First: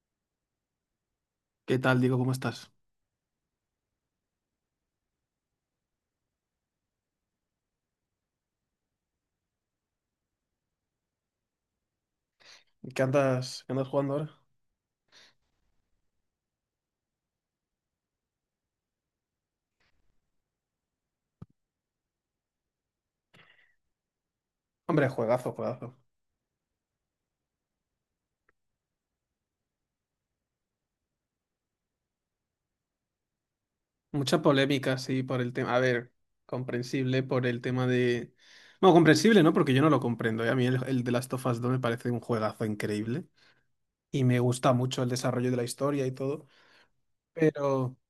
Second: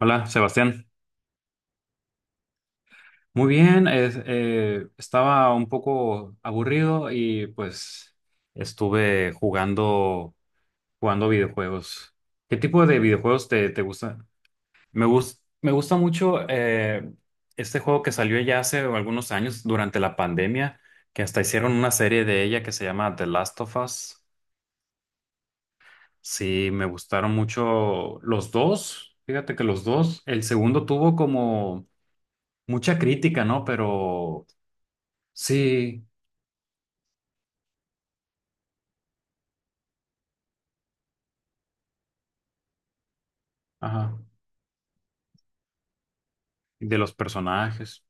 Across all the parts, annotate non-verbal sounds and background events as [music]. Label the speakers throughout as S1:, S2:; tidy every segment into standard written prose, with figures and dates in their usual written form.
S1: Hola, Sebastián.
S2: ¿Qué tal, Diego? ¿Cómo estás?
S1: Muy bien, estaba un poco aburrido y pues estuve jugando, jugando videojuegos. ¿Qué tipo de
S2: ¿Qué
S1: videojuegos
S2: andas, qué
S1: te
S2: andas jugando
S1: gustan?
S2: ahora?
S1: Me gusta mucho este juego que salió ya hace algunos años durante la pandemia, que hasta hicieron una serie de ella que se llama The Last of Us.
S2: Hombre, juegazo, juegazo.
S1: Sí, me gustaron mucho los dos. Fíjate que los dos, el segundo tuvo como mucha crítica, ¿no?
S2: Mucha
S1: Pero
S2: polémica, sí, por el tema. A
S1: sí,
S2: ver, comprensible por el tema de. Bueno, comprensible, ¿no? Porque yo no lo comprendo. ¿Eh? A mí el The Last of Us 2 me parece un juegazo increíble.
S1: ajá.
S2: Y me gusta mucho el desarrollo de la historia y todo.
S1: De los
S2: Pero,
S1: personajes.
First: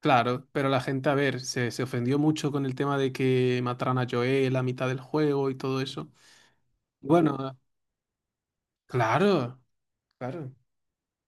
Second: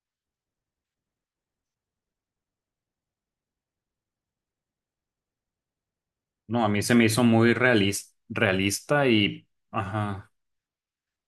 S2: claro, pero la gente, a ver, se ofendió mucho con el tema de que mataran a Joel a mitad del juego y todo eso.
S1: No, a mí se me hizo muy
S2: Bueno,
S1: realista y,
S2: claro,
S1: ajá.
S2: claro.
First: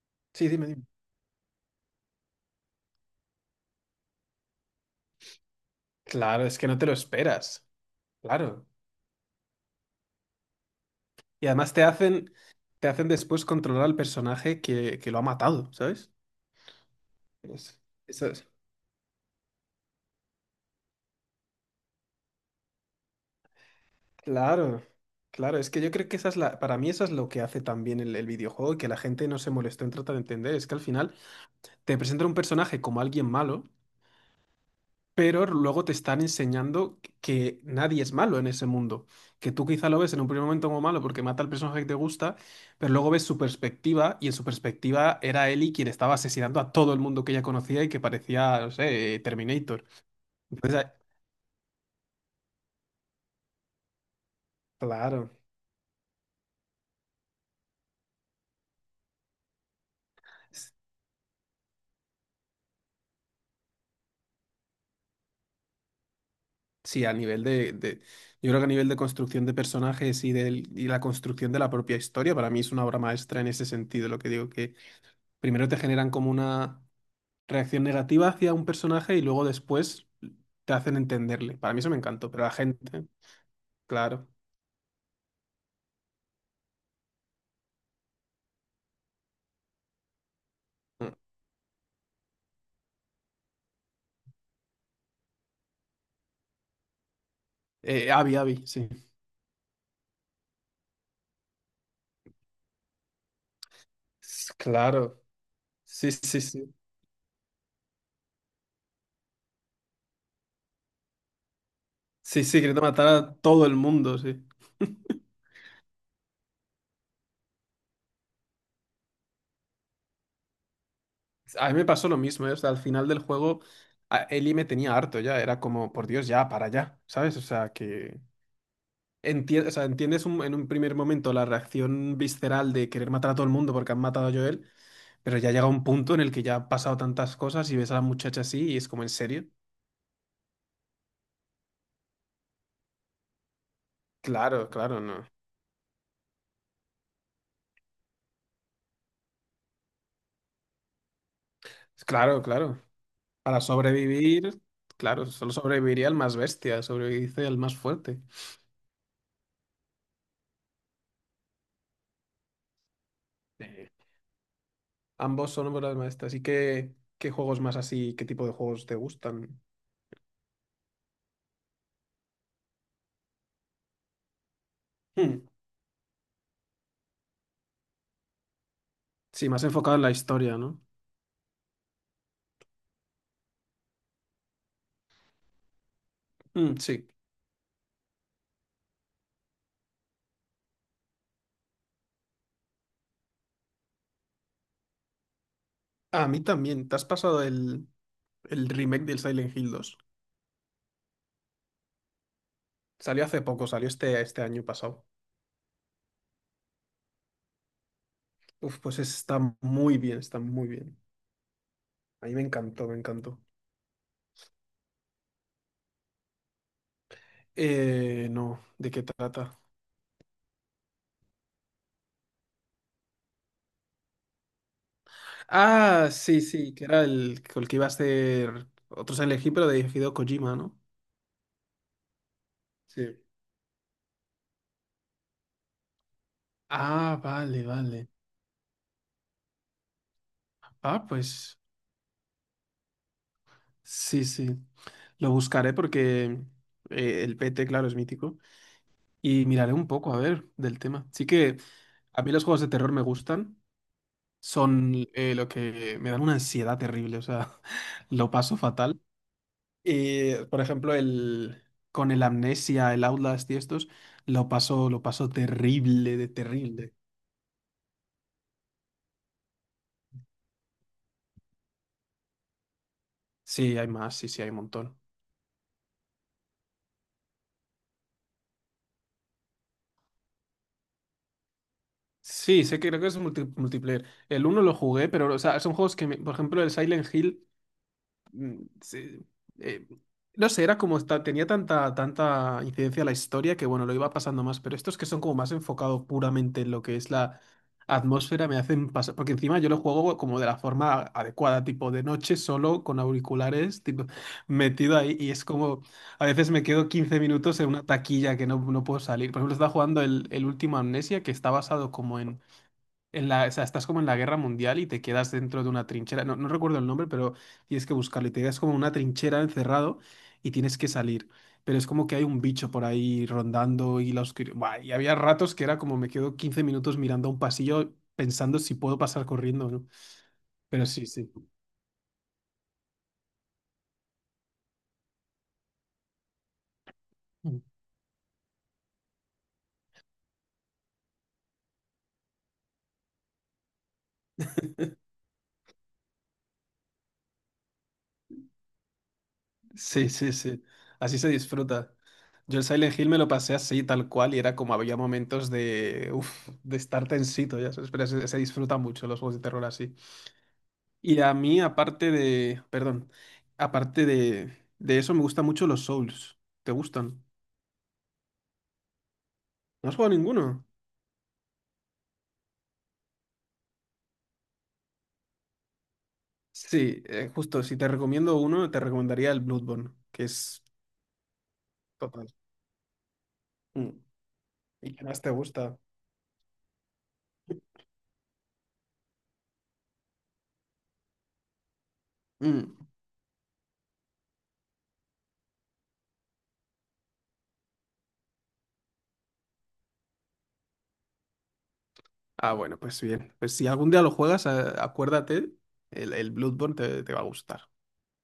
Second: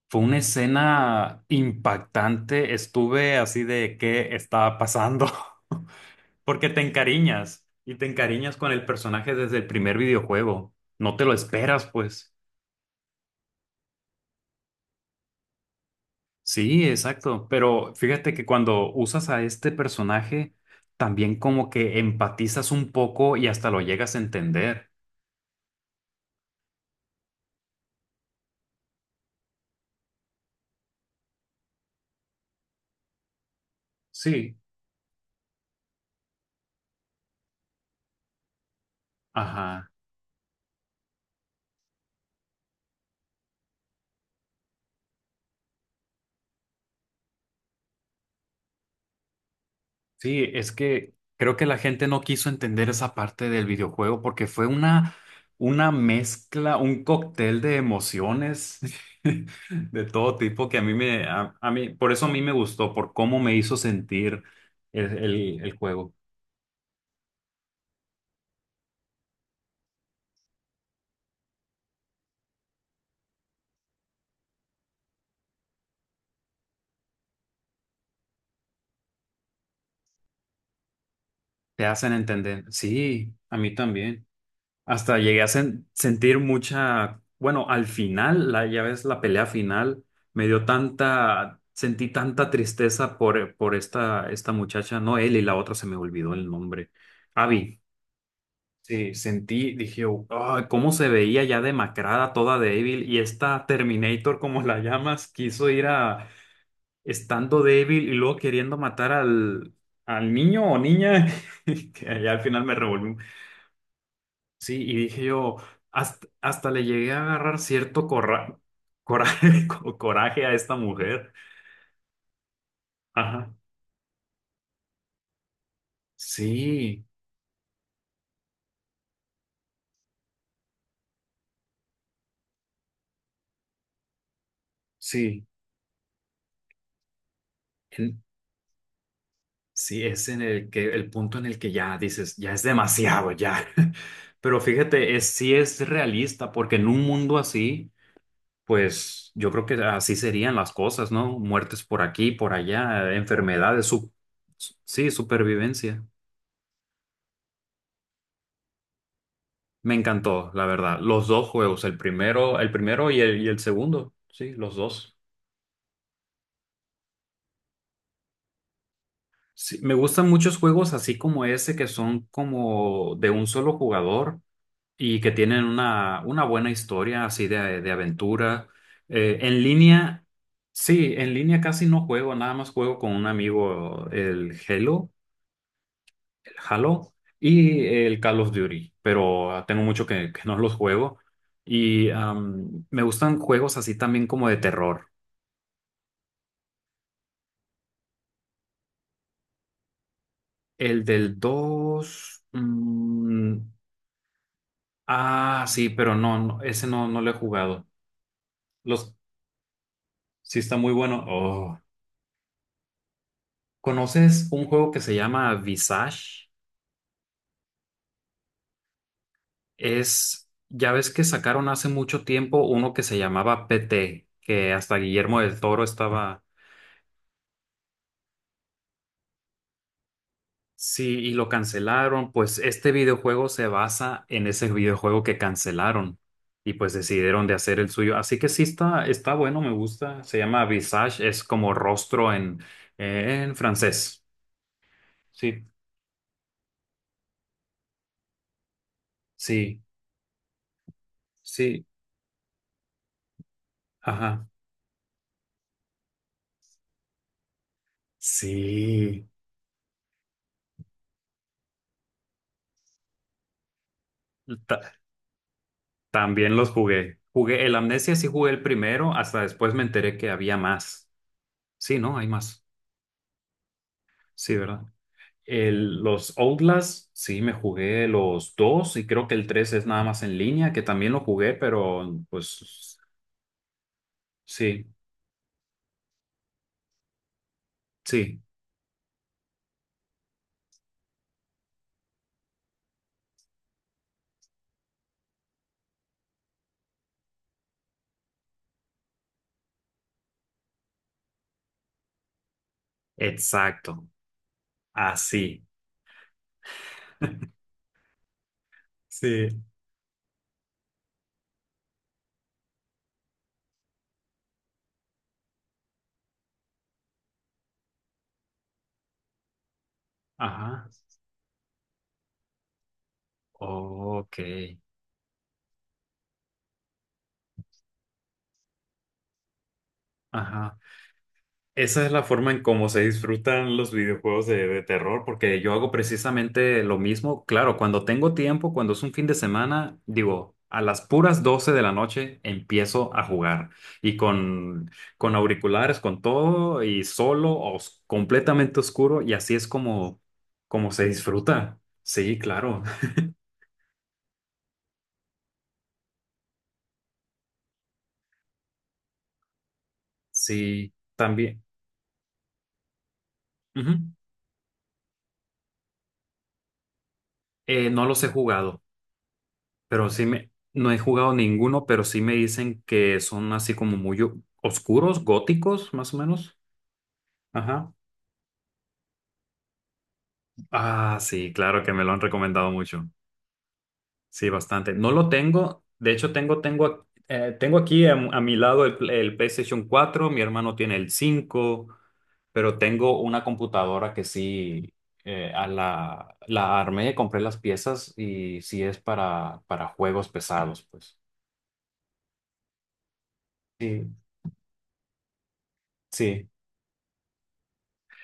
S1: Fue una
S2: Sí, dime, dime.
S1: escena impactante. Estuve así de qué estaba pasando. [laughs]
S2: Claro, es que
S1: Porque
S2: no
S1: te
S2: te lo esperas.
S1: encariñas y te encariñas
S2: Claro,
S1: con el personaje desde el primer videojuego. No te lo
S2: y además
S1: esperas, pues.
S2: te hacen después controlar al personaje que lo ha matado, ¿sabes?
S1: Sí, exacto.
S2: Es-
S1: Pero
S2: eso
S1: fíjate que
S2: es-
S1: cuando usas a este personaje, también como que empatizas un poco y hasta lo llegas a
S2: Claro,
S1: entender.
S2: claro, es que yo creo que esa es la, para mí eso es lo que hace también el videojuego y que la gente no se molestó en tratar de entender, es que al final te presenta un personaje como alguien malo,
S1: Sí,
S2: pero luego te están enseñando que nadie es malo en ese mundo. Que tú quizá
S1: ajá.
S2: lo ves en un primer momento como malo porque mata al personaje que te gusta, pero luego ves su perspectiva y en su perspectiva era Ellie quien estaba asesinando a todo el mundo que ella conocía y que parecía, no sé, Terminator.
S1: Sí, es
S2: Entonces, ah,
S1: que creo que la gente no quiso entender esa parte del videojuego porque fue
S2: claro.
S1: una mezcla, un cóctel de emociones [laughs] de todo tipo
S2: S-
S1: que a mí me, a mí, por eso a mí me gustó, por cómo me hizo sentir el juego.
S2: Sí, a nivel yo creo que a nivel de construcción de personajes y la construcción de la propia historia, para mí es una obra maestra en ese sentido. Lo que digo que primero te generan como una reacción negativa hacia un personaje y luego después te hacen entenderle. Para mí
S1: Te
S2: eso me
S1: hacen
S2: encantó, pero la
S1: entender.
S2: gente,
S1: Sí, a mí también.
S2: claro.
S1: Hasta llegué a sentir mucha, bueno, al final, la, ya ves, la pelea final, me dio tanta, sentí tanta tristeza por esta muchacha, no él y la otra, se me olvidó el nombre. Abby,
S2: Abby, Abby, sí.
S1: sí, sentí, dije, "Oh, "Ay, cómo se veía ya demacrada, toda débil, y esta Terminator, como la
S2: Claro.
S1: llamas, quiso ir
S2: Sí,
S1: a,
S2: sí, sí.
S1: estando débil y luego queriendo matar al niño o niña, [laughs] que ya al
S2: Sí, sí,
S1: final me
S2: queriendo matar
S1: revolvió.
S2: a todo el mundo, sí.
S1: Sí, y dije
S2: [laughs]
S1: yo, hasta le llegué a agarrar cierto coraje, [laughs] coraje a esta mujer.
S2: A mí me pasó lo mismo, ¿eh? O sea, al final del
S1: Ajá.
S2: juego, Ellie me tenía harto ya. Era como, por Dios, ya, para allá,
S1: Sí,
S2: ¿sabes? O sea, que... o sea, en un primer momento la reacción visceral de querer matar a todo el mundo porque han matado a Joel, pero
S1: sí.
S2: ya llega un punto en el que ya han pasado tantas cosas y ves a la
S1: En-
S2: muchacha así y es como, ¿en serio?
S1: sí, es en el que el punto en el que ya dices, ya es demasiado, ya. [laughs] Pero
S2: Claro, claro,
S1: fíjate,
S2: no.
S1: es, sí es realista, porque en un mundo así, pues yo creo que así serían las cosas, ¿no? Muertes por aquí,
S2: Claro,
S1: por
S2: claro.
S1: allá,
S2: Para
S1: enfermedades,
S2: sobrevivir,
S1: sí,
S2: claro, solo
S1: supervivencia.
S2: sobreviviría el más bestia, sobrevive el más fuerte.
S1: Me encantó, la verdad. Los dos juegos, el primero y el
S2: Eh,
S1: segundo. Sí, los dos.
S2: Ambos son obras maestras. ¿Y qué, qué juegos más así, qué tipo de juegos te gustan?
S1: Sí, me gustan muchos juegos así como ese que son como de un solo jugador y que
S2: Hmm,
S1: tienen una buena historia así de aventura.
S2: sí,
S1: En
S2: más enfocado en la
S1: línea,
S2: historia, ¿no?
S1: sí, en línea casi no juego, nada más juego con un amigo el Halo, el
S2: Hmm, sí.
S1: Halo y el Call of Duty, pero ah, tengo mucho que no los juego. Y me gustan juegos así también como de terror.
S2: A mí también. ¿Te has pasado el remake del Silent Hill dos?
S1: El del 2
S2: Salió hace poco, salió este, este año pasado.
S1: sí, pero no, no, ese no, no lo he jugado.
S2: Uf, pues
S1: Los,
S2: está muy bien, está
S1: sí
S2: muy
S1: está muy
S2: bien.
S1: bueno. Oh.
S2: A mí me encantó, me encantó.
S1: ¿Conoces un juego que se llama Visage?
S2: No, ¿de qué trata?
S1: Ya ves que sacaron hace mucho tiempo uno que se llamaba PT, que hasta Guillermo del Toro
S2: Ah, sí,
S1: estaba.
S2: sí, que era el que iba a ser otro Silent Hill, pero de Hideo Kojima, ¿no?
S1: Sí, y lo cancelaron. Pues este
S2: Sí.
S1: videojuego se basa en ese videojuego que cancelaron y pues
S2: Ah,
S1: decidieron de
S2: vale,
S1: hacer el
S2: vale.
S1: suyo. Así que sí está, bueno, me gusta. Se llama
S2: Ah,
S1: Visage, es
S2: pues
S1: como rostro en francés.
S2: sí, sí. Lo
S1: Sí,
S2: buscaré porque el P T claro, es mítico. Y miraré
S1: sí,
S2: un poco, a ver, del tema. Sí que
S1: sí,
S2: a mí los juegos de terror me gustan.
S1: ajá.
S2: Son lo que me dan una ansiedad terrible, o sea, [laughs] lo paso fatal.
S1: Sí,
S2: Y, por ejemplo, con el Amnesia, el Outlast y estos,
S1: Ta-
S2: lo paso terrible, de
S1: también los
S2: terrible.
S1: jugué. Jugué el Amnesia, sí jugué el primero, hasta después me enteré que había más. Sí, ¿no? Hay más.
S2: Sí, hay más, sí, sí, hay
S1: Sí,
S2: un
S1: ¿verdad?
S2: montón.
S1: Los Outlast, sí, me jugué los dos y creo que el 3 es nada más en línea, que también lo jugué, pero
S2: Sí, sé que
S1: pues
S2: creo que es multiplayer. El uno lo
S1: sí,
S2: jugué, pero, o sea, son juegos que, por ejemplo, el Silent Hill
S1: sí,
S2: mm, sí, eh, no sé, era como tenía tanta, tanta incidencia la historia que bueno, lo iba pasando más, pero estos que son como más enfocados puramente en lo que es la atmósfera me hacen pasar, porque encima yo lo juego como de la forma adecuada, tipo de noche solo con auriculares,
S1: exacto,
S2: tipo, metido ahí y es
S1: así,
S2: como, a veces me quedo 15 minutos en una taquilla que no, no puedo salir. Por ejemplo,
S1: sí,
S2: estaba jugando el último Amnesia que está basado como en la, o sea, estás como en la guerra mundial y te quedas dentro de una trinchera. No, no recuerdo el nombre, pero tienes que buscarlo. Y te quedas como en una trinchera encerrado y tienes
S1: ajá,
S2: que salir. Pero es como que hay un bicho por ahí rondando y la
S1: ok,
S2: oscuridad. Buah, y había ratos que era como me quedo 15 minutos mirando a un pasillo pensando si puedo pasar corriendo o no.
S1: ajá.
S2: Pero sí, sí.
S1: Esa es la forma en cómo se disfrutan los videojuegos de terror, porque yo hago precisamente lo mismo.
S2: Mm.
S1: Claro, cuando tengo tiempo, cuando es un fin de semana, digo, a las puras 12 de la noche empiezo a jugar. Y con auriculares, con todo, y solo, completamente oscuro, y así es
S2: Sí, sí, sí.
S1: como se
S2: Así se
S1: disfruta.
S2: disfruta.
S1: Sí,
S2: Yo el
S1: claro.
S2: Silent Hill me lo pasé así, tal cual, y era como había momentos de, uf, de estar tensito, ya sabes, pero se disfruta mucho los juegos de terror así.
S1: Sí,
S2: Y a mí,
S1: también.
S2: aparte de, perdón,
S1: Ujú.
S2: aparte de eso, me gustan mucho los Souls. ¿Te gustan?
S1: No los he jugado.
S2: ¿No has
S1: Pero
S2: jugado ninguno?
S1: no he jugado ninguno, pero sí me dicen que son así como muy oscuros, góticos, más o menos.
S2: Sí, justo, si te
S1: Ajá.
S2: recomiendo uno, te recomendaría el Bloodborne, que es
S1: Ah, sí, claro que me lo han
S2: total.
S1: recomendado mucho.
S2: Mm.
S1: Sí, bastante.
S2: ¿Y qué
S1: No
S2: más
S1: lo
S2: te gusta?
S1: tengo. De hecho, tengo aquí a mi lado el, el PlayStation 4, mi hermano tiene el 5,
S2: Mm.
S1: pero tengo una computadora que sí la armé, compré las piezas y sí es para juegos pesados, pues.
S2: Ah, bueno, pues bien. Pues si algún día lo
S1: Sí,
S2: juegas, acuérdate, el
S1: sí.
S2: Bloodborne te va a gustar.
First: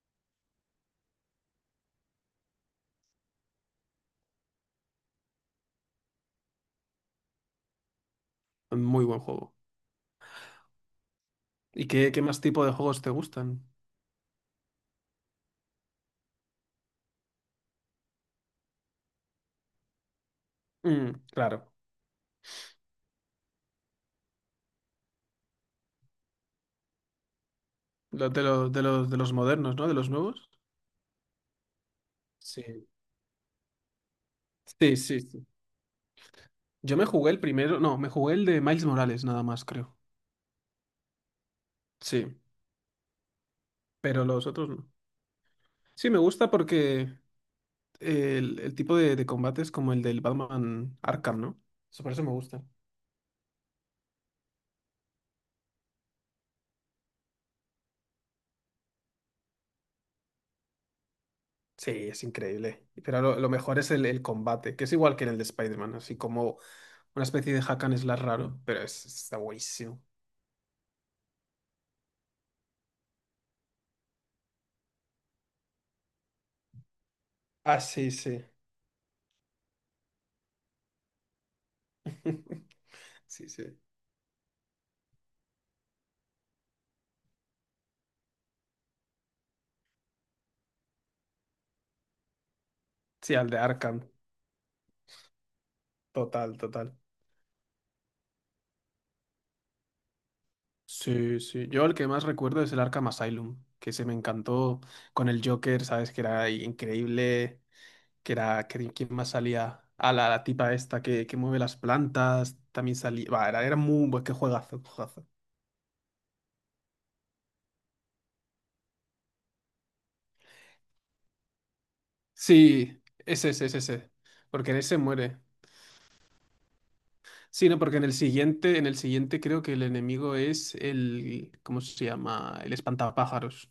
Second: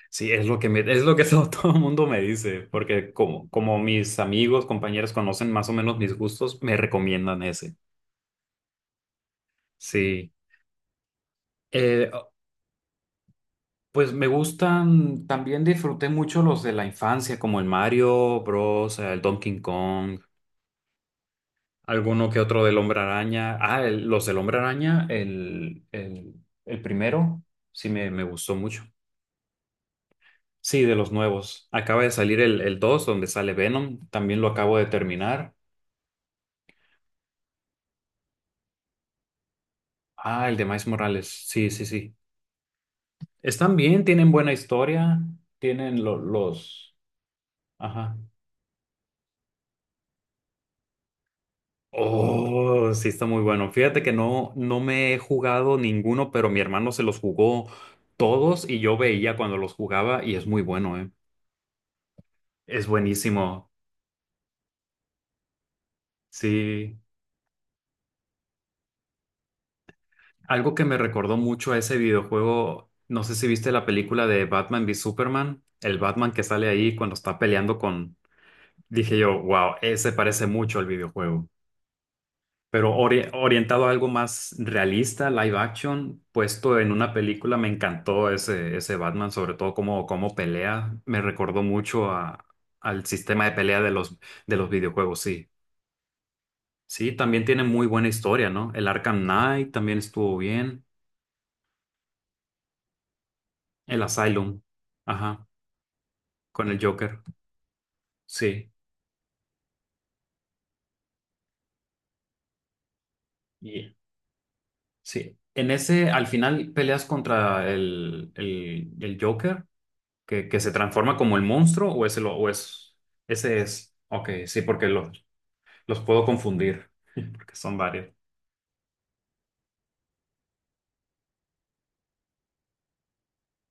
S1: Sí, es lo que es lo que [laughs] todo el mundo me dice, porque como, mis amigos, compañeros conocen más o menos mis gustos, me recomiendan ese.
S2: Muy buen juego.
S1: Sí.
S2: ¿Y
S1: Eh,
S2: qué, qué más tipo de juegos te gustan?
S1: pues me gustan, también disfruté mucho los de la infancia, como el Mario Bros, el Donkey Kong,
S2: Mm, claro.
S1: alguno que otro del Hombre Araña. Ah, los del Hombre Araña, el primero, sí me
S2: Los de
S1: gustó
S2: los, de
S1: mucho.
S2: los, de los modernos, ¿no? De los nuevos.
S1: Sí, de los nuevos. Acaba de salir el,
S2: Sí.
S1: 2 donde sale Venom, también lo acabo de
S2: Sí, sí, sí.
S1: terminar.
S2: Yo me jugué el primero, no, me jugué el de Miles Morales nada más, creo.
S1: Ah, el de Miles Morales. Sí, sí, sí.
S2: Sí,
S1: Están bien,
S2: pero
S1: tienen
S2: los
S1: buena
S2: otros no.
S1: historia, tienen
S2: Sí, me gusta
S1: los...
S2: porque
S1: Ajá.
S2: el tipo de combate es como el del Batman Arkham, ¿no? Eso por eso me gusta.
S1: Oh, sí, está muy bueno. Fíjate que no, me he jugado ninguno, pero mi hermano se los jugó todos y yo veía cuando los jugaba y es muy bueno, ¿eh?
S2: Sí, es
S1: Es
S2: increíble. Pero lo
S1: buenísimo.
S2: mejor es el combate, que es igual que en el de Spider-Man, así como
S1: Sí.
S2: una especie de hack and slash raro, pero es, está buenísimo.
S1: Algo que me recordó mucho a ese videojuego, no sé si viste la película de Batman v Superman, el Batman que sale ahí cuando está peleando
S2: Ah, sí,
S1: con...
S2: sí.
S1: Dije yo, wow, ese parece mucho al videojuego.
S2: [laughs]
S1: Pero
S2: Sí, sí.
S1: orientado a algo más realista, live action, puesto en una película, me encantó ese Batman, sobre todo cómo, pelea, me recordó mucho al
S2: Sí,
S1: sistema
S2: al
S1: de
S2: de
S1: pelea de
S2: Arkham.
S1: los, videojuegos, sí.
S2: Total, total.
S1: Sí, también tiene muy buena historia, ¿no? El Arkham Knight también estuvo bien,
S2: Sí, sí. Yo el que más recuerdo es el Arkham Asylum, que
S1: el
S2: se me
S1: Asylum,
S2: encantó con el
S1: ajá,
S2: Joker, ¿sabes? Que era
S1: con el Joker,
S2: increíble, que era
S1: sí.
S2: que, quién más salía a la, la tipa esta que mueve las plantas, también salía, va, era, era
S1: Y-
S2: muy buen, qué juegazo, juegazo.
S1: Sí, en ese al final peleas contra el Joker que se transforma como el monstruo o ese, lo, o es,
S2: Sí, ese,
S1: ese
S2: ese, ese,
S1: es.
S2: ese,
S1: Ok, sí,
S2: porque en
S1: porque
S2: ese
S1: los,
S2: muere.
S1: puedo confundir, porque
S2: Sí,
S1: son
S2: no, porque
S1: varios.
S2: en el siguiente creo que el enemigo es el, ¿cómo se llama? El espantapájaros,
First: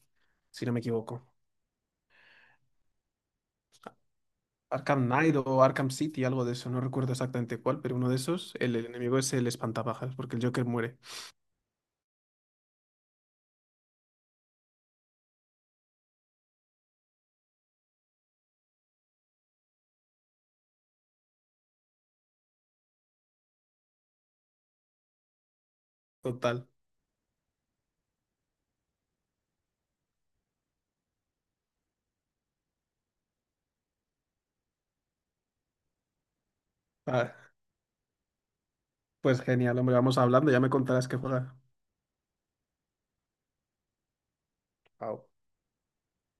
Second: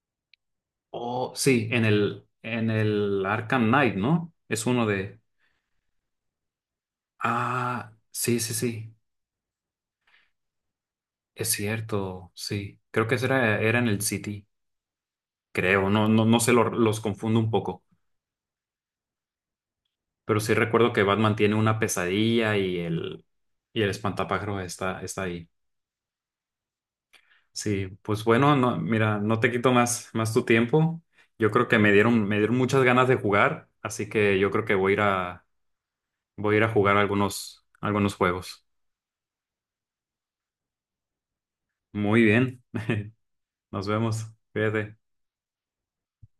S2: si no me equivoco.
S1: Oh, sí, en el, Arkham Knight, ¿no? Es uno
S2: Arkham
S1: de...
S2: Knight o Arkham City, algo de eso, no recuerdo exactamente cuál,
S1: Ah,
S2: pero uno de
S1: sí, sí,
S2: esos, el
S1: sí,
S2: enemigo es el espantapájaros, porque el Joker muere.
S1: es cierto, sí. Creo que ese era en el City, creo, no, no, no sé, los confundo un poco, pero sí recuerdo que Batman tiene una pesadilla y el espantapájaros está ahí.
S2: Total.
S1: Sí, pues bueno, no, mira, no te quito más tu tiempo. Yo creo que me dieron muchas ganas de jugar, así que yo creo que voy a ir a jugar
S2: Ah,
S1: algunos juegos.
S2: pues genial, hombre, vamos hablando, ya me contarás qué juega.
S1: Muy bien, nos vemos. Cuídate.
S2: Au.